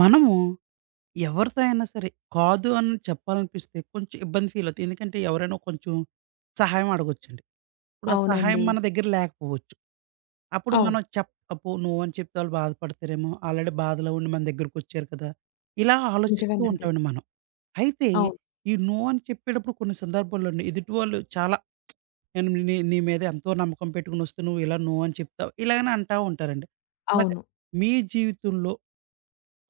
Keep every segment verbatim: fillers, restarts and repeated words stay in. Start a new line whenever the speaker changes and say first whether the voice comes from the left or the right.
right: మనము ఎవరితో అయినా సరే కాదు అని చెప్పాలనిపిస్తే కొంచెం ఇబ్బంది ఫీల్ అవుతుంది. ఎందుకంటే ఎవరైనా కొంచెం సహాయం అడగొచ్చండి. ఇప్పుడు ఆ సహాయం
left: అవునండి.
right: మన దగ్గర లేకపోవచ్చు. అప్పుడు
left: అవును.
right: మనం చెప్ అబ్బో! నో అని చెప్తే వాళ్ళు బాధపడతారేమో! ఆల్రెడీ బాధలో ఉండి మన దగ్గరికొచ్చారు కదా! ఇలా ఆలోచిస్తూ
left: నిజమేనండి.
right: ఉంటామండి మనం. అయితే
left: అవును.
right: ఈ నో అని చెప్పేటప్పుడు కొన్ని సందర్భాల్లోని ఎదుటి వాళ్ళు చాలా నేను నీ నీ మీద ఎంతో నమ్మకం పెట్టుకొనొస్తే నువ్వు ఇలా నో అని చెప్తావు. ఇలాగని అంటా ఉంటారండి. అలాగే
left: అవును.
right: మీ జీవితంలో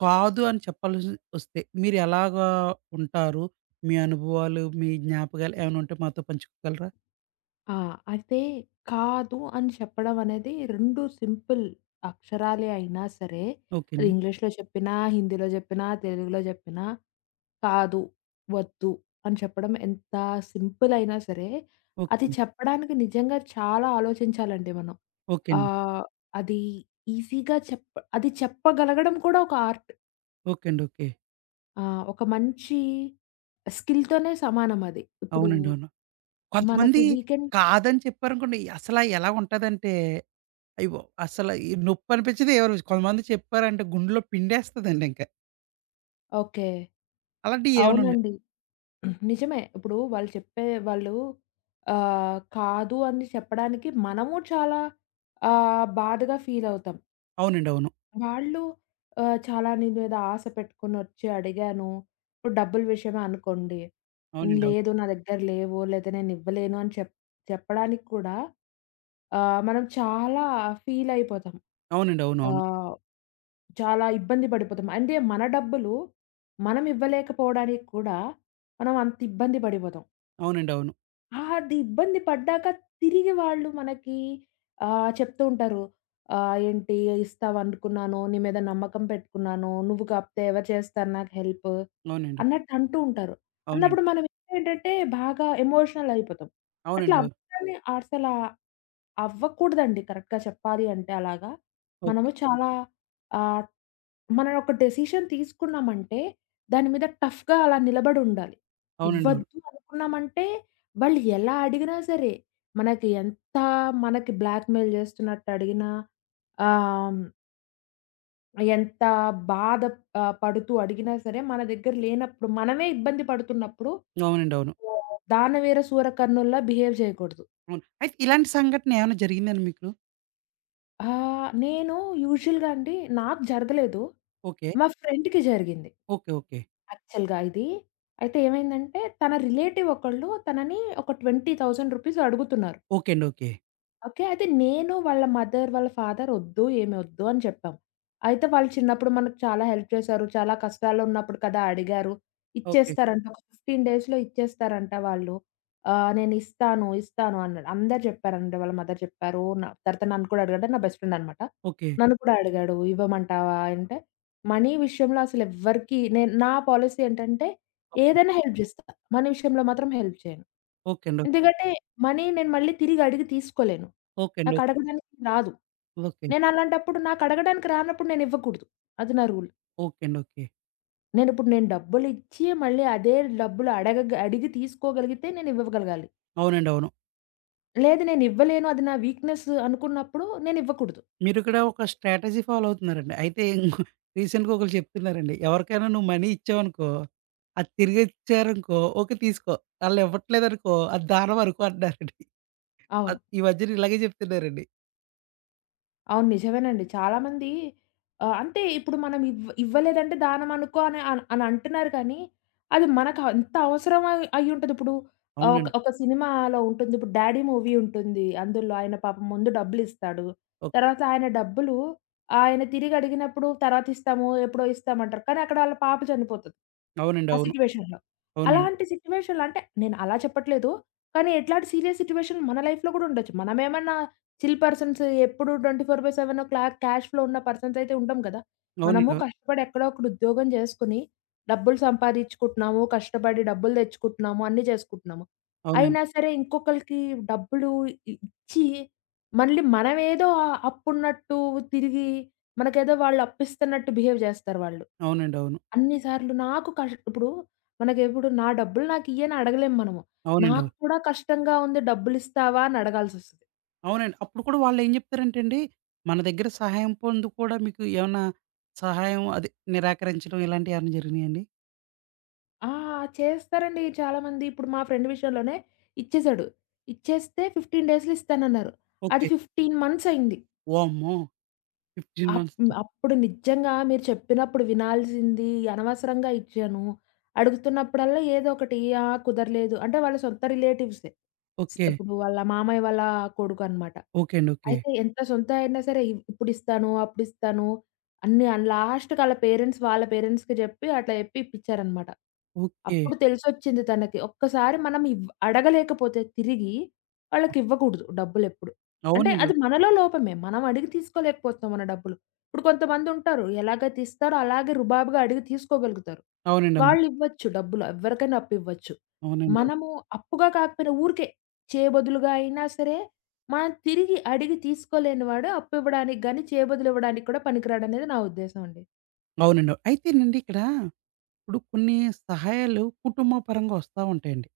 right: కాదు అని చెప్పాల్సి వస్తే మీరెలాగా ఉంటారు? మీ అనుభవాలు, మీ జ్ఞాపకాలు ఏమైనా ఉంటే మాతో పంచుకోగలరా?
left: ఆ! అయితే కాదు అని చెప్పడం అనేది రెండు సింపుల్ అక్షరాలే అయినా సరే,
right: ఓకే
left: అది
right: అండి.
left: ఇంగ్లీష్‌లో చెప్పినా, హిందీలో చెప్పినా, తెలుగులో చెప్పినా, కాదు, వద్దు అని చెప్పడం ఎంత సింపుల్ అయినా సరే,
right: ఓకే
left: అది
right: అండి.
left: చెప్పడానికి నిజంగా చాలా ఆలోచించాలండి మనం.
right: ఓకే అండి.
left: ఆహ్, అది ఈజీగా చెప్ప అది చెప్పగలగడం కూడా ఒక ఆర్ట్.
right: ఓకే అండి. ఓకే.
left: ఆ! ఒక మంచి స్కిల్‌తోనే సమానం అది. ఇప్పుడు
right: అవునండి. అవును.
left: మనకి
right: కొంతమంది
left: వీకెండ్
right: కాదని చెప్పారనుకోండి అసల ఎలా ఉంటదంటే అయ్యో! అసల ఈ నొప్పి అనిపించదు ఏమని కొంతమంది చెప్పారంటే గుండెలో పిండేస్తదండి ఇంక.
left: ఓకే.
right: అలాంటియి ఏమైనా ఉన్నాయి?
left: అవునండి. నిజమే. ఇప్పుడు వాళ్ళు చెప్పే వాళ్ళు ఆహ్, కాదు అని చెప్పడానికి మనము చాలా ఆహ్, బాధగా ఫీల్ అవుతాం.
right: అవునండి. అవును.
left: వాళ్ళు ఆహ్, చాలా నీ మీద ఆశ పెట్టుకొని వచ్చి అడిగాను. ఇప్పుడు డబ్బుల విషయమే అనుకోండి. "ఉమ్,
right: అవునండి. అవును.
left: లేదు నా దగ్గర లేవు లేదా నేను ఇవ్వలేను అని చెప్ చెప్పడానికి కూడా ఆహ్, మనం చాలా ఫీలయిపోతాం.
right: అవునండి. అవును. అవును.
left: ఆహ్, చాలా ఇబ్బంది పడిపోతాం. అంటే మన డబ్బులు మనం ఇవ్వలేకపోవడానికి కూడా మనం అంత ఇబ్బంది పడిపోతాం.
right: అవునండి. అవును.
left: ఆ, అది ఇబ్బంది పడ్డాక తిరిగి వాళ్ళు మనకి ఆహ్, చెప్తూ ఉంటారు. ఆహ్, "ఏంటి ఇస్తావనుకున్నాను, నీ మీద నమ్మకం పెట్టుకున్నాను, నువ్వు కాకపోతే ఎవరు చేస్తారు నాకు హెల్ప్"
right: అవునండి.
left: అన్నట్టు అంటూ ఉంటారు. అన్నప్పుడు
right: అవునండి.
left: మనం ఏంటంటే బాగా ఎమోషనల్ అయిపోతాం. అట్లా
right: అవునండి. అవును.
left: అవ్వగానే అసలా అవ్వకూడదండి, కరెక్ట్‌గా చెప్పాలి అంటే అలాగా. మనము
right: ఓకే.
left: హ్మ్. చాలా ఆహ్, మనం ఒక డెసిషన్ తీసుకున్నామంటే, దాని మీద టఫ్‌గా అలా నిలబడి ఉండాలి.
right: అవునండి. అవును.
left: ఇవ్వద్దు అనుకున్నామంటే, వాళ్ళు ఎలా అడిగినా సరే, మనకి ఎంత మనకి బ్లాక్‌మెయిల్ చేస్తున్నట్టు అడిగినా, ఆహ్, ఎంత బాధ ఆహ్, పడుతూ అడిగినా సరే, మన దగ్గర లేనప్పుడు మనమే ఇబ్బంది పడుతున్నప్పుడు,
right: అవునండి. అవును.
left: దానవీర సూరకర్ణుల్లా బిహేవ్ చేయకూడదు.
right: అవును. అయితే ఇలాంటి సంఘటన ఏమైనా జరిగిందండి మీకు?
left: ఆహ్, నేను యూజువల్‌గా అండి నాకు జరగలేదు.
right: ఓకే.
left: మా ఫ్రెండ్‌కి జరిగింది.
right: ఓకే. ఓకే.
left: యాక్చువల్‌గా ఇది. అయితే ఏమైందంటే తన రిలేటివ్ ఒకళ్ళు తనని ఒక రూ. ఇరవై వేలు అడుగుతున్నారు.
right: ఓకే అండి. ఓకే.
left: ఓకే. అయితే నేను వాళ్ళ మదర్, వాళ్ళ ఫాదర్ ఒద్దు, ఏమి ఒద్దు అని చెప్పాం. అయితే వాళ్ళు చిన్నప్పుడు మనకు చాలా హెల్ప్ చేశారు. చాలా కష్టాల్లో ఉన్నప్పుడు కదా అడిగారు.
right: ఓకే.
left: ఇచ్చేస్తారంట. ఒక పదిహేను డేస్‌లో ఇచ్చేస్తారంట వాళ్ళు. ఆహ్, నేనిస్తాను, ఇస్తాను ఇస్తాను అన్నాడు. అందరూ చెప్పారండి. వాళ్ళ మదర్ చెప్పారు. నా తర్వాత నన్ను కూడా అడిగాడు. అంటే నా బెస్ట్ ఫ్రెండ్ అనమాట.
right: ఓకే.
left: నన్ను కూడా అడిగాడు. ఇవ్వమంటావా అంటే, మనీ విషయంలో అసలు ఎవ్వరికీ నేను నా పాలిసీ ఏంటంటే
right: ఓకే.
left: ఏదైనా హెల్ప్ జేస్తా. మనీ విషయంలో మాత్రం హెల్ప్ చేయను.
right: ఓకే అండి.
left: ఎందుకంటే మనీ నేను మళ్ళీ తిరిగి అడిగి తీసుకోలేను.
right: ఓకే అండి. ఓకే.
left: నాకడగడానికి రాదు.
right: ఓకే.
left: నేనలాంటప్పుడు నాకడగడానికి రానప్పుడు నేనివ్వకూడదు. అది నా రూల్.
right: ఓకే అండి. ఓకే.
left: నేనిప్పుడు నేను డబ్బులిచ్చి మళ్ళీ అదే డబ్బులు అడగగ అడిగి తీసుకోగలిగితే నేనివ్వగలగాలి.
right: అవునండి. అవును.
left: లేదు నేనివ్వలేను, అది నా వీక్‌నెస్ అనుకున్నప్పుడు నేనివ్వకూడదు.
right: మీరు ఇక్కడ ఒక స్ట్రాటజీ ఫాలో అవుతున్నారండి. అయితే ఇంకో రీసెంట్‌గా ఒకళ్ళు చెప్తున్నారండి. ఎవరికైనా నువ్వు మనీ ఇచ్చావనుకో, అది తిరిగిచ్చారనుకో ఓకే తీసుకో. ఆళ్ళు ఇవ్వట్లేదనుకో అది దానం అనుకో అంటున్నారండి.
left: అవును.
right: మద్ ఈ మధ్యన ఇలాగే చెప్తున్నారండి.
left: అవును. నిజమేనండి. చాలామంది ఆహ్, అంటే ఇప్పుడు మనం ఇవ్ ఇవ్వలేదంటే దానం అనుకో అని అన్ అని అంటున్నారు కానీ, అది మనకు అంత అవసరం అయి అయ్యుంటది. ఇప్పుడు ఆహ్, ఒక
right: అవునండి.
left: ఒక సినిమాలో ఉంటుంది. ఇప్పుడు 'డాడీ' మూవీ ఉంటుంది. అందులో ఆయన పాపం ముందు డబ్బులిస్తాడు.
right: ఓకే.
left: తర్వాత ఆయన డబ్బులు ఆయన తిరిగి అడిగినప్పుడు తర్వాత ఇస్తాము, ఎప్పుడో ఇస్తామంటారు. కానీ అక్కడ ఆళ్ళ పాప చనిపోతది.
right: అవునండి.
left: ఆ
right: అవును.
left: సిట్యుయేషన్‌లో.
right: అవునండి.
left: అలాంటి సిట్యుయేషన్‌లో అంటే నేను అలా చెప్పట్లేదు. కానీ ఎట్లాంటి సీరియస్ సిట్యుయేషన్ మన లైఫ్‌లో గూడా ఉండొచ్చు. మనమేమన్నా చిల్ పర్సన్స్ ఎప్పుడు ట్వంటీ ఫోర్ బై సెవెన్ క్లా క్యాష్ ఫ్లో ఉన్న పర్సన్స్ అయితే ఉండం కదా! మనము
right: అవునండి. అవును.
left: కష్టపడి ఎక్కడో అక్కడ ఉద్యోగం చేసుకొని, డబ్బులు సంపాదించుకుంటున్నాము, కష్టపడి డబ్బులు తెచ్చుకుంటున్నాము, అన్నీ చేసుకుంటున్నాము.
right: అవునండి.
left: అయినా సరే ఇంకొకళ్ళకి డబ్బులు ఇ ఇచ్చి, మళ్ళీ మనమేదో ఆ- అప్పున్నట్టు తిరిగి, మనకేదో వాళ్ళు అప్పిస్తున్నట్టు బిహేవ్ చేస్తారు వాళ్ళు.
right: అవునండి. అవును.
left: అన్ని సార్లు నాకు కష్ ఇప్పుడు మనకిప్పుడు నా డబ్బులు నాకియ్యి అని అడగలేం మనము.
right: అవునండి.
left: నాకు
right: అవును.
left: కూడా కష్టంగా ఉంది డబ్బులిస్తావా అని అడగాల్సొస్తది.
right: అవునండి. అప్పుడు కూడా వాళ్ళేం జెప్తారంటే అండి, మన దగ్గర సహాయం పొందు కూడా మీకు ఏమన్నా సహాయం అదే నిరాకరించడం ఇలాంటియేమన్నా జరిగినాయండి?
left: ఆ! చేస్తారండి చాలామంది. ఇప్పుడు మా ఫ్రెండ్ విషయంలోనే ఇచ్చేసాడు. ఇచ్చేస్తే పదిహేను డేస్‌లో ఇస్తానన్నారు. అది
right: ఓకే.
left: పదిహేను మంత్స్ అయింది.
right: వామ్మో! పదిహేను
left: అప్
right: మంత్స్.
left: అప్పుడు నిజంగా మీరు చెప్పినప్పుడు వినాల్సింది, అనవసరంగా ఇచ్చాను. అడుగుతున్నప్పుడల్లా ఏదో ఒకటి, ఆ! కుదరలేదు అంటే వాళ్ళ సొంత రిలేటివ్సే. స్
right: ఓకే.
left: ఇప్పుడు వాళ్ళ మామయ్య వాళ్ళ కొడుకనమాట.
right: ఓకే అండి. ఓకే.
left: అయితే ఎంత సొంత అయినా సరే ఇ ఇప్పుడిస్తాను, అప్పుడిస్తాను అన్ని అని లాస్ట్‌కి ఆళ్ళ పేరెంట్స్ వాళ్ళ పేరెంట్స్‌కి జెప్పి అట్లా జెప్పి ఇప్పిచ్చారనమాట.
right: ఓకే.
left: అప్పుడు తెలిసొచ్చింది తనకి. ఒక్కసారి మనం ఇవ్ అడగలేకపోతే తిరిగి
right: ఆ!
left: వాళ్ళకివ్వకూడదు డబ్బులెప్పుడు. అంటే
right: అవునండి.
left: అది మనలో లోపమే. మనం అడిగి తీసుకోలేకపోతున్నాం మన డబ్బులు. ఇప్పుడు కొంతమందుంటారు ఎలాగైతే ఇస్తారో అలాగే రుబాబుగా అడిగి తీసుకోగలుగుతారు.
right: అవునండి. అవును.
left: వాళ్ళివ్వచ్చు డబ్బులు ఎవరికైనా అప్పివ్వచ్చు.
right: అవునండి. అవును.
left: మనము అప్పుగా కాకపోయినా ఊరికే చేయబదులుగా అయినా సరే మనం తిరిగి అడిగి తీసుకోలేనివాడు అప్పివ్వడానికి గాని, చేబదులివ్వడానికి కూడా పనికిరాడనేది నా ఉద్దేశం అండి.
right: అవునండి. అవును. అయితేనండి ఇక్కడ ఇప్పుడు కొన్ని సహాయాలు కుటుంబ పరంగా వస్తా ఉంటాయండి.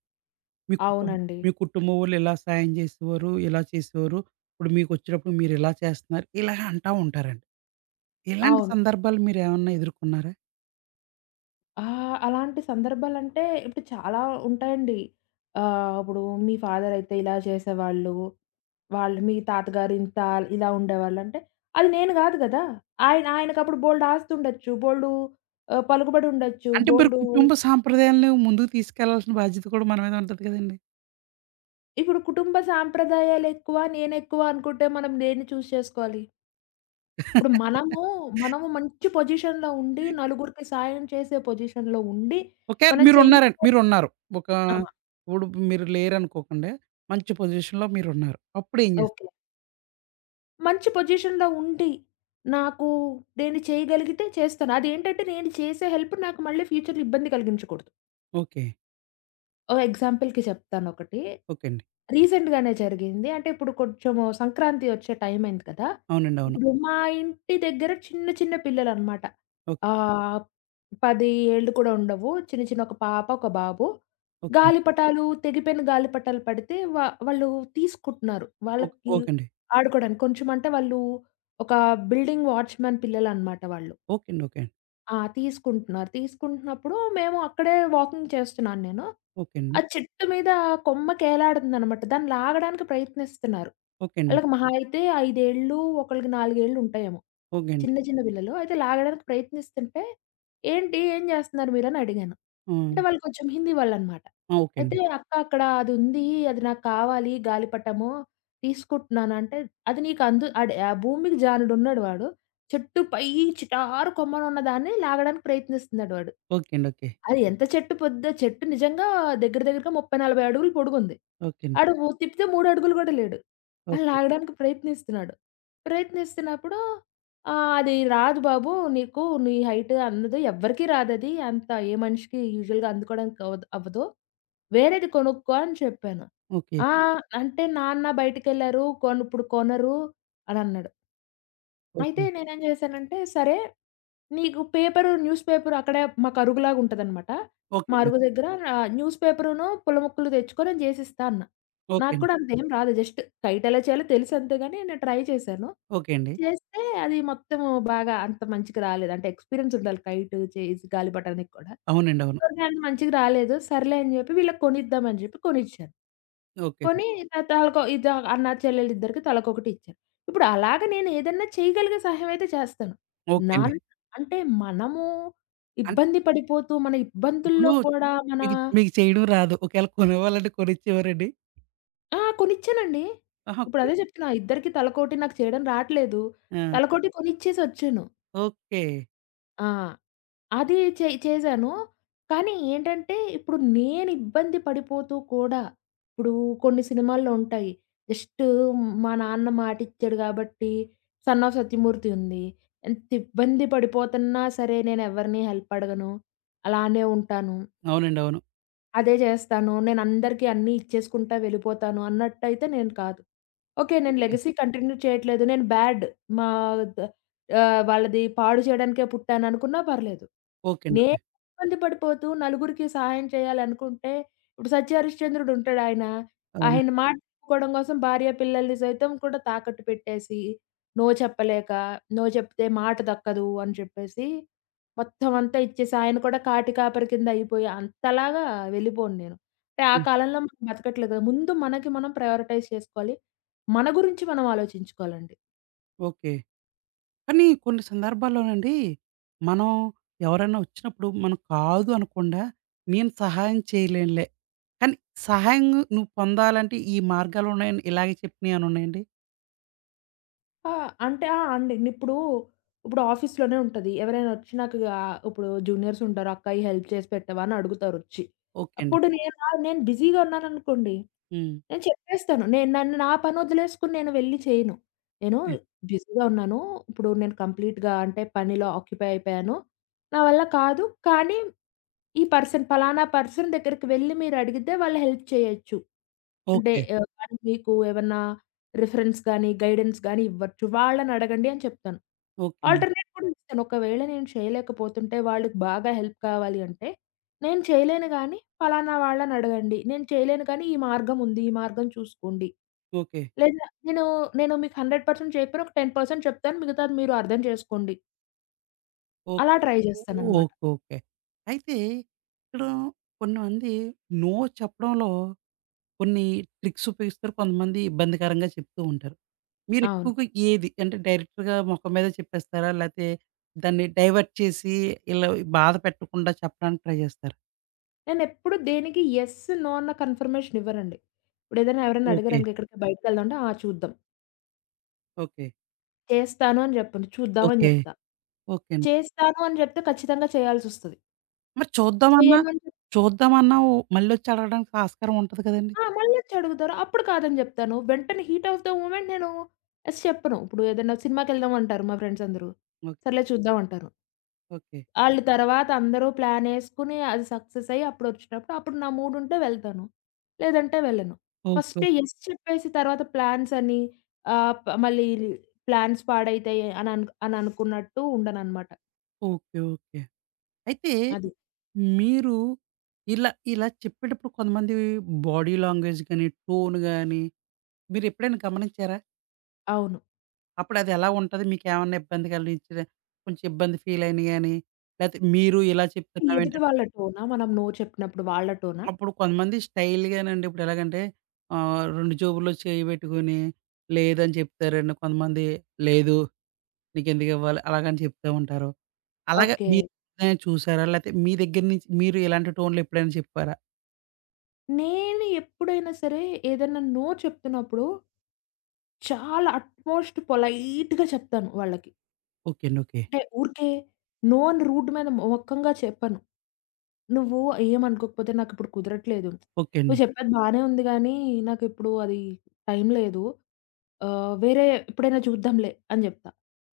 right: మీ కుటుం
left: అవునండి.
right: మీ కుటుంబం వోళ్ళు ఇలా సాయం జేసేవారు, ఇలా చేసేవారు. ఇప్పుడు మీకొచ్చినప్పుడు మీరిలా చేస్తున్నారు. ఇలా అంటా ఉంటారండి. ఇలాంటి
left: అవును.
right: సందర్భాలు మీరేమన్నా ఎదుర్కొన్నారా?
left: ఆ! అలాంటి సందర్భాలంటే ఇప్పుడు చాలా ఉంటాయండి. ఆహ్, ఇప్పుడు మీ ఫాదరయితే ఇలా చేసేవాళ్ళు. వాళ్ళు మీ తాతగారు ఇంత ఇలా ఉండేవాళ్ళంటే, అది నేను గాదు గదా! ఆయన ఆయనకప్పుడు బోలెడు ఆస్తుండొచ్చు. బోలెడు ఆహ్, పలుకుబడి ఉండొచ్చు.
right: అంటే మరి
left: బోలెడు.
right: కుటుంబ సాంప్రదాయాలను ముందుకు తీసుకెళ్లాల్సిన బాధ్యత కూడా మన మీద ఉంటది కదండీ!
left: ఇప్పుడు కుటుంబ సాంప్రదాయాలెక్కువ, నేనెక్కువ అనుకుంటే మనం దేన్ని చూజ్ చేసుకోవాలి? ఇప్పుడు మనము, మనము మంచి పొజిషన్‌లో ఉండి, నలుగురికి సాయం చేసే పొజిషన్‌లో ఉండి,
right: ఓకే.
left: మనం
right: మీరున్నారండి.
left: చేయకపోతే.
right: మీరున్నారు. ఒక
left: ఆ!
right: ఇప్పుడు మీరు లేరనుకోకండి. మంచి పొజిషన్‌లో మీరున్నారు. అప్పుడేం చేస్తారు?
left: ఓకే. మంచి పొజిషన్‌లో ఉండి, నాకు నేను చేయగలిగితే చేస్తాను. అదేంటంటే నేను చేసే హెల్ప్ నాకు మళ్ళీ ఫ్యూచర్‌లో ఇబ్బంది కలిగించకూడదు.
right: ఓకే.
left: ఓ ఎగ్జాంపుల్‌కి చెప్తానొకటి.
right: ఓకే అండి.
left: రీసెంట్‌గానే జరిగింది. అంటే ఇప్పుడు కొంచెము సంక్రాంతి వచ్చే టైం అయింది కదా!
right: అవునండి. అవును.
left: ఇప్పుడు మా ఇంటి దగ్గర చిన్న చిన్న పిల్లలనమాట.
right: ఓకే.
left: ఆహ్, పది ఏళ్ళు కూడా ఉండవు. చిన్న చిన్న ఒక పాప, ఒక బాబు.
right: ఓకే అండి.
left: గాలిపటాలు తెగిపోయిన గాలిపటాలు పడితే వా వాళ్ళు తీసుకుంటున్నారు.
right: ఓక్
left: వాళ్ళకి
right: ఓకే అండి.
left: ఆడుకోవడానికి కొంచెం, అంటే వాళ్ళు ఒక బిల్డింగ్ వాచ్‌మెన్ పిల్లలనమాట వాళ్ళు.
right: ఓకే అండి.
left: ఆ! తీసుకుంటున్నారు. తీసుకుంటున్నప్పుడు మేము అక్కడే వాకింగ్ చేస్తున్నాను నేను.
right: ఓకే అండి.
left: ఆ చెట్టు మీద కొమ్మకేలాడుతుందనమాట. దాన్ని లాగడానికి ప్రయత్నిస్తున్నారు.
right: ఓకే అండి.
left: ఆళ్ళకి మహా అయితే ఐదు ఏళ్ళు, ఒకళ్ళకి నాలుగు ఏళ్ళు ఉంటాయేమో.
right: ఓకే అండి. ఓకే అండి.
left: చిన్న చిన్న బిళ్ళలు. అయితే లాగడానికి ప్రయత్నిస్తుంటే, "ఏంటి? ఏం జేస్తున్నారు మీరు?" అని అడిగాను.
right: ఆ!
left: అంటే వాళ్ళు కొంచెం హిందీ వాళ్ళనమాట.
right: ఆ! ఓకే
left: అయితే,
right: అండి.
left: "అక్క అక్కడ అది ఉంది. అది నాకు కావాలి గాలిపటము. తీసుకుంటున్నాను" అంటే, "అది నీకు అందు అడ్ ఆ భూమికి జానుడున్నాడు వాడు. చెట్టు పై చిటారు కొమ్మనున్న దాన్ని లాగడానికి ప్రయత్నిస్తున్నాడు వాడు.
right: ఓకే అండి.
left: అది ఎంత చెట్టు పొద్ద చెట్టు నిజంగా దగ్గర దగ్గరగా ముప్పై, నలభై అడుగులు పొడుగుంది.
right: ఓకే.
left: ఆడు ఊ తిప్పితే మూడు అడుగులు గూడా లేడు." ఆ!
right: ఓకే అండి.
left: లాగడానికి ప్రయత్నిస్తున్నాడు. ప్రయత్నిస్తున్నప్పుడు ఆహ్, "అది రాదు బాబు నీకు, నీ హైట్ అందదు, ఎవ్వరికీ రాదది. అంత ఏ మనిషికి యూజువల్‌గా అందుకోవడానికి అవ్వదు అవ్వదు. వేరేది కొనుక్కో" అని చెప్పాను.
right: ఓకే.
left: "ఆ! అంటే నాన్న బయటికెళ్లారు. కొను ఇప్పుడు కొనరు" అని అన్నాడు. అయితే
right: ఓకే. ఓకే.
left: నేనేం చేశానంటే, సరే నీకు పేపరు న్యూస్ పేపర్, అక్కడే మాకు అరుగులాగా ఉంటదనమాట.
right: ఓకే
left: మా
right: అండి.
left: అరుగు దగ్గర ఆహ్, న్యూస్ పేపరును, పుల్ల ముక్కలు తెచ్చుకో నేను చేసిస్తా అన్నా.
right: ఓకే
left: నాకు
right: అండి.
left: కూడా అంతేం రాదు. జస్ట్ కైట్ ఎలా చేయాలో తెలుసు అంతే గాని, నేను ట్రై చేశాను.
right: ఓకే అండి.
left: చేస్తే అది మొత్తము బాగా అంత మంచిగా రాలేదు. అంటే ఎక్స్‌పీరియన్స్ ఉండాలి కైట్ చేసి గాలి పట్టడానికి కూడా.
right: అవునండి. అవును.
left: కానీ అది మంచిగా రాలేదు. సర్లే అని జెప్పి వీళ్ళకి కొనిద్దాం అని జెప్పి కొనిచ్చాను.
right: ఓకే అండి.
left: కొని త తలకో ఇది, అన్న చెల్లెలిద్దరికి తలకొకటి ఇచ్చాను. ఇప్పుడు అలాగ నేను ఏదన్నా చేయగలిగే సహాయం అయితే చేస్తాను.
right: ఓకే అండి.
left: నాన్ అంటే మనము
right: అంటే
left: ఇబ్బంది పడిపోతూ మన ఇబ్బందుల్లో
right: ఇప్పుడు
left: కూడా మన.
right: మీకు మీకు చేయడం రాదు. ఒకవేళ కొనివ్వాలంటే కొనిచ్చేవారండి?
left: ఆ! కొనిచ్చానండి.
right: ఆహా!
left: ఇప్పుడు
right: కొని
left: అదే జెప్తున్నా ఇద్దరికీ తలకోటి, నాకు చేయడం రాట్లేదు.
right: ఆ!
left: తలకోటి కొనిచ్చేసొచ్చాను.
right: ఓకే.
left: ఆ! అది చే చేశాను. కానీ ఏంటంటే, ఇప్పుడు నేను ఇబ్బంది పడిపోతూ కూడా, ఇప్పుడు కొన్ని సినిమాల్లో ఉంటాయి. జస్ట్ మా నాన్న మాటిచ్చాడు కాబట్టి 'సన్ ఆఫ్ సత్యమూర్తి' ఉంది. ఎంత ఇబ్బంది పడిపోతున్నా సరే, నేను ఎవరిని హెల్ప్ అడగను. అలానే ఉంటాను.
right: అవునండి. అవును.
left: అదే చేస్తాను. నేను అందరికీ అన్నీ ఇచ్చేసుకుంటా వెళ్ళిపోతాను అన్నట్టయితే నేను కాదు. ఓకే. నేను
right: ఓకే.
left: లెగసీ కంటిన్యూ చేయట్లేదు. నేను బ్యాడ్, మా ద ఆహ్, వాళ్ళది పాడు చేయడానికే పుట్టాననుకున్నా పర్లేదు.
right: ఓకే అండి.
left: నేను
right: ఓకే.
left: ఇబ్బంది పడిపోతూ నలుగురికి సహాయం చేయాలనుకుంటే, ఇప్పుడు 'సత్య హరిశ్చంద్రుడు' ఉంటాడు ఆయన.
right: అవును.
left: ఆయన మాట చెప్పుకోవడం కోసం భార్య పిల్లల్ని సైతం కూడా తాకట్టు పెట్టేసి, నో చెప్పలేక, నో చెప్తే మాట దక్కదు అని చెప్పేసి, మొత్తం అంతా ఇచ్చేసి ఆయన కూడా కాటి కాపరి కింద అయిపోయి అంతలాగా వెళ్ళిపోను నేను. అంటే ఆ
right: హ్మ్.
left: కాలంలో మనం బతకట్లేదు కదా! ముందు మనకి మనం ప్రయారిటైజ్ చేసుకోవాలి. మన గురించి మనం ఆలోచించుకోవాలండి.
right: ఓకే. కానీ కొన్ని సందర్భాల్లోనండి, మనం ఎవరైనా వచ్చినప్పుడు మనం కాదు అనకుండా, నేను సహాయం చేయలేనులే. కానీ సహాయం నువ్వు పొందాలంటే ఈ మార్గాలు ఉన్నాయని ఇలాగే చెప్పినయేమన్నా ఉన్నాయండి?
left: ఆ! అంటే ఆ! అండి. ఇప్పుడు, ఇప్పుడు ఆఫీస్‌లోనే ఉంటది. ఎవరైనా వచ్చి నాకు, ఆహ్, ఇప్పుడు జూనియర్స్ ఉంటారు. "అక్క ఈ హెల్ప్ చేసి పెట్టవా?" అని అడుగుతారొచ్చి.
right: ఓకే అండి.
left: అప్పుడు నేను, ఆ! నేను బిజీగా ఉన్నాననుకోండి.
right: హ్మ్.
left: నేను చెప్పేస్తాను. నేను నన్ను నా పని వదిలేసుకొని నేను వెళ్లి చేయను. నేను
right: ఓకే.
left: బిజీగా ఉన్నాను. ఇప్పుడు నేను కంప్లీట్‌గా అంటే పనిలో ఆక్యుపై అయిపోయాను. నా వల్ల కాదు. కానీ ఈ పర్సన్ పలానా పర్సన్ దగ్గరికి వెళ్లి మీరడిగితే వాళ్ళు హెల్ప్ చేయొచ్చు. అంటే
right: ఓకే.
left: ఆహ్, వాళ్ళు మీకు ఏమన్నా రిఫరెన్స్ గానీ, గైడెన్స్ గానీ ఇవ్వచ్చు. వాళ్ళనడగండి అని చెప్తాను.
right: ఓకే అండి.
left: ఆల్టర్‌నేట్ కూడా ఇస్తాను. ఒకవేళ నేను చేయలేకపోతుంటే వాళ్ళకి బాగా హెల్ప్ కావాలి అంటే, నేను చేయలేను గానీ ఫలానా వాళ్ళనడగండి. నేను చేయలేను కానీ ఈ మార్గం ఉంది. ఈ మార్గం చూసుకోండి.
right: ఓకే.
left: లేదా నేను, నేను మీకు వంద శాతం చేయకపోయినా ఒక పది శాతం చెప్తాను. మిగతాది మీరు అర్థం చేసుకోండి. అలా
right: ఓకే.
left: ట్రై చేస్తాననమాట.
right: ఓకే. ఓకే. అయితే ఇక్కడ కొంతమంది నో చెప్పడంలో కొన్ని ట్రిక్స్ ఉపయోగిస్తారు. కొంతమంది ఇబ్బందికరంగా చెప్తూ ఉంటారు. మీరు
left: అవును.
right: ఎక్కువగా ఏది అంటే డైరెక్ట్‌గా మొఖం మీద చెప్పేస్తారా? లేతే దాన్ని డైవర్ట్ చేసి ఇలా బాధ పెట్టకుండా చెప్పడానికి ట్రై చేస్తారా?
left: నేనెప్పుడు దేనికి యెస్, నో అన్న కన్ఫర్మేషన్ ఇవ్వనండి. ఇప్పుడేదైనా ఎవరైనా
right: ఓకే.
left: అడిగారనుకో ఎక్కడికో బయటికెళ్దాం అంటే, ఆ! చూద్దాం.
right: ఓకే.
left: చేస్తాను అని చెప్పను. చూద్దాం అని
right: ఓకే.
left: చెప్తా.
right: ఓకే అండి.
left: చేస్తాను అని చెప్తే ఖచ్చితంగా చేయాల్సొస్తది.
right: మరి చూద్దామన్నా,
left: చెయ్యను అని చెప్
right: చూద్దామన్నా ఓ మళ్ళొచ్చి అడగడానికి ఆస్కారం ఉంటది కదండీ!
left: ఆ! మళ్ళొచ్చి అడుగుతారు. అప్పుడు కాదని చెప్తాను. వెంటనే హీట్ ఆఫ్ ద మూమెంట్ నేను యెస్ చెప్పను. ఇప్పుడు ఏదైనా సినిమాకెళ్దాం అంటారు మా ఫ్రెండ్స్ అందరూ.
right: ఓకే.
left: సర్లే చూద్దాం అంటాను.
right: ఓకే.
left: ఆళ్ళు తర్వాత అందరూ ప్లానేసుకుని అది సక్సెస్ అయ్యి అప్పుడొచ్చినప్పుడు అప్పుడు నా మూడుంటే వెళ్తాను. లేదంటే వెళ్ళను.
right: ఓకే.
left: ఫస్టే యెస్ చెప్పేసి తర్వాత ప్లాన్సని ఆహ్, ప మళ్ళీ ప్లాన్స్ పాడైతాయి అనను, అననుకున్నట్టు ఉండననమాట.
right: ఓకే. ఓకే. అయితే
left: అది.
right: మీరు ఇలా ఇలా చెప్పేటప్పుడు కొంతమంది బాడీ లాంగ్వేజ్ గాని, టోన్ గాని మీరెప్పుడైనా గమనించారా?
left: అవును.
right: అప్పుడది ఎలా ఉంటది? మీకేమన్నా ఇబ్బంది కలిగించిన కొంచెం ఇబ్బంది ఫీల్ అయిన గాని, లేతే మీరు ఇలా చెప్తున్నావేంటి
left: ఎదుటి వాళ్ళ టోనా? మనం నో చెప్పినప్పుడు వాళ్ళ టోనా?
right: అప్పుడు కొంతమంది స్టైల్‌గానండి ఇప్పుడు ఎలాగంటే ఆహ్, రెండు జేబుల్లో చేయి పెట్టుకొని లేదని చెప్తారండి. కొంతమంది లేదు నీకెందుకివ్వాలి అలాగని చెప్తా ఉంటారు. అలాగా
left: ఓకే.
right: మీరు ఎప్పుడైనా చూసారా? లేతే మీ దగ్గర నుంచి మీరు ఇలాంటి టోన్‌లో ఎప్పుడైనా చెప్పారా?
left: నేను ఎప్పుడైనా సరే ఏదన్నా నో చెప్తున్నప్పుడు చాలా అట్‌మోస్ట్ పొలైట్‌గా చెప్తాను వాళ్ళకి.
right: ఓకే అండి. ఓకే.
left: అంటే ఊరికే నో అని రూట్ మీద మూర్ఖంగా చెప్పను. నువ్వు ఏమనుకోకపోతే నాకిప్పుడు కుదరట్లేదు.
right: ఓకే అండి.
left: నువ్వు చెప్పేది బానే ఉంది గానీ, నాకిప్పుడు అది టైం లేదు. ఆహ్, వేరే ఎప్పుడైనా చూద్దాంలే అని జెప్తా.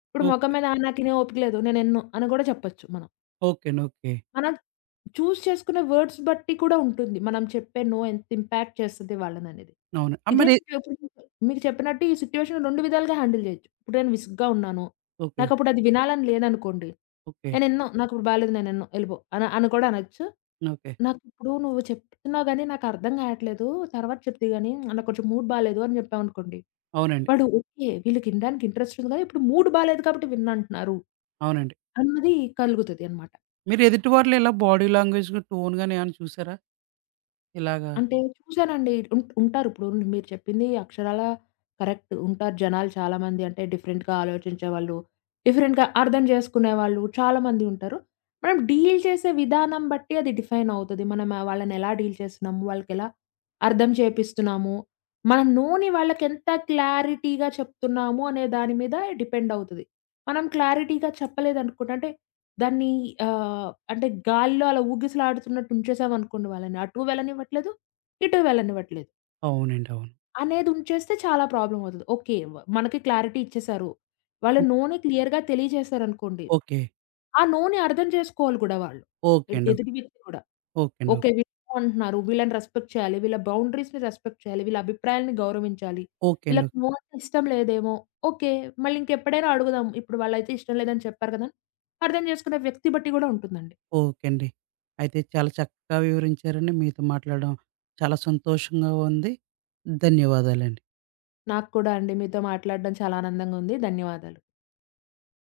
left: ఇప్పుడు మొఖం
right: ఓకే.
left: మీద, "ఆ! నాకినే ఓపిక లేదు. నేనెళ్ళను" అని గూడా చెప్పొచ్చు మనం.
right: ఓకే అండి. ఓకే.
left: మనం చూజ్ చేసుకునే వర్డ్స్ బట్టి కూడా ఉంటుంది మనం చెప్పే నో ఎంత ఇంపాక్ట్ చేస్తది వాళ్ళననేది.
right: అవును. ఆ!
left: ఇదే
right: మరి
left: సిట్యు ఇప్పుడు మీకు చెప్పినట్టు ఈ సిట్యుయేషన్ రెండు విధాలుగా హ్యాండిల్ చేయొచ్చు. ఇప్పుడు నేను విసుగ్గా ఉన్నాను.
right: ఓకే.
left: నాకప్పుడు అది వినాలని లేదనుకోండి.
right: ఓకే.
left: నేనెన్నో నాకిప్పుడు బాలేదు నేనెన్నో ఎళ్ళిపో అని అని కూడా అనొచ్చు.
right: ఓకే.
left: నాకిప్పుడు నువ్వు చెప్తున్నావు గాని నాకర్థం కావట్లేదు. తర్వాత చెప్దువు గాని నాకు కొంచెం మూడ్ బాలేదు అని చెప్పామనుకోండి.
right: అవునండి.
left: వాడు ఓకే. వీళ్ళకి ఇనడానికి ఇంట్రెస్ట్ ఉంది కదా! ఇప్పుడు మూడ్ బాలేదు కాబట్టి విన్నంటున్నారు.
right: అవునండి.
left: అన్నది కలుగుతది అనమాట.
right: మీరు ఎదుటి వారిలో ఇలా బాడీ లాంగ్వేజ్ టోన్ గాని ఏమైనా చూసారా? ఇలాగా
left: అంటే చూసానండి. ఉం ఉంటారిప్పుడు. మీరు చెప్పింది అక్షరాల కరెక్ట్. ఉంటారు జనాలు చాలామంది. అంటే డిఫరెంట్‌గా ఆలోచించేవాళ్ళు, డిఫరెంట్‌గా అర్థం చేసుకునేవాళ్ళు చాలామంది ఉంటారు. మనం డీల్ చేసే విధానం బట్టి అది డిఫైన్ అవుతది. మనం వాళ్ళనెలా డీల్ చేస్తున్నాము, వాళ్ళకెలా అర్థం చేపిస్తున్నాము, మనం నోని వాళ్ళకెంత క్లారిటీగా చెప్తున్నాము అనే దాని మీద డిపెండ్ అవుతది. మనం క్లారిటీగా చెప్పలేదనుకోండి, అంటే దాన్ని ఆహ్, అంటే గాలిలో అలా ఊగిసలాడుతున్నట్టు ఉంచేసామనుకోండి వాళ్ళని. అటు వెళ్ళనివ్వట్లేదు, ఇటు వెళ్ళనివ్వట్లేదు.
right: అవునండి. అవును.
left: అనేది ఉంచేస్తే చాలా ప్రాబ్లమ్ అవుతది. ఓకే. వ మనకి క్లారిటీ ఇచ్చేసారు. వాళ్ళు నోని క్లియర్‌గా తెలియజేశారనుకోండి.
right: ఓకే.
left: ఆ నోని అర్థం చేసుకోవాలి కూడా వాళ్ళు.
right: ఓకే
left: ఎడ్
right: అండి. ఓకే.
left: ఎదుటి వ్యక్తి కూడా.
right: ఓకే అండి.
left: ఓకే.
right: ఓకే.
left: వీళ్ళు నో అంటున్నారు. వీళ్ళని రెస్పెక్ట్ చేయాలి. వీళ్ళ బౌండరీస్‌ని రెస్పెక్ట్ చేయాలి. వీళ్ళ అభిప్రాయాల్ని గౌరవించాలి.
right: ఓకే అండి.
left: వీళ్ళకి నో అంటే ఇష్టం లేదేమో! ఓకే. మళ్ళీ ఇంకెప్పుడైనా అడుగుదాం. ఇప్పుడు వాళ్ళైతే ఇష్టం లేదని చెప్పారు కదా అని. అర్థం చేసుకునే వ్యక్తి బట్టి కూడా ఉంటుందండి.
right: ఓకే అండి. అయితే చాలా చక్కగా వివరించారండి. మీతో మాట్లాడడం చాలా సంతోషంగా ఉంది. ధన్యవాదాలండి.
left: నాకు కూడా అండి మీతో మాట్లాడడం చాలా ఆనందంగా ఉంది. ధన్యవాదాలు.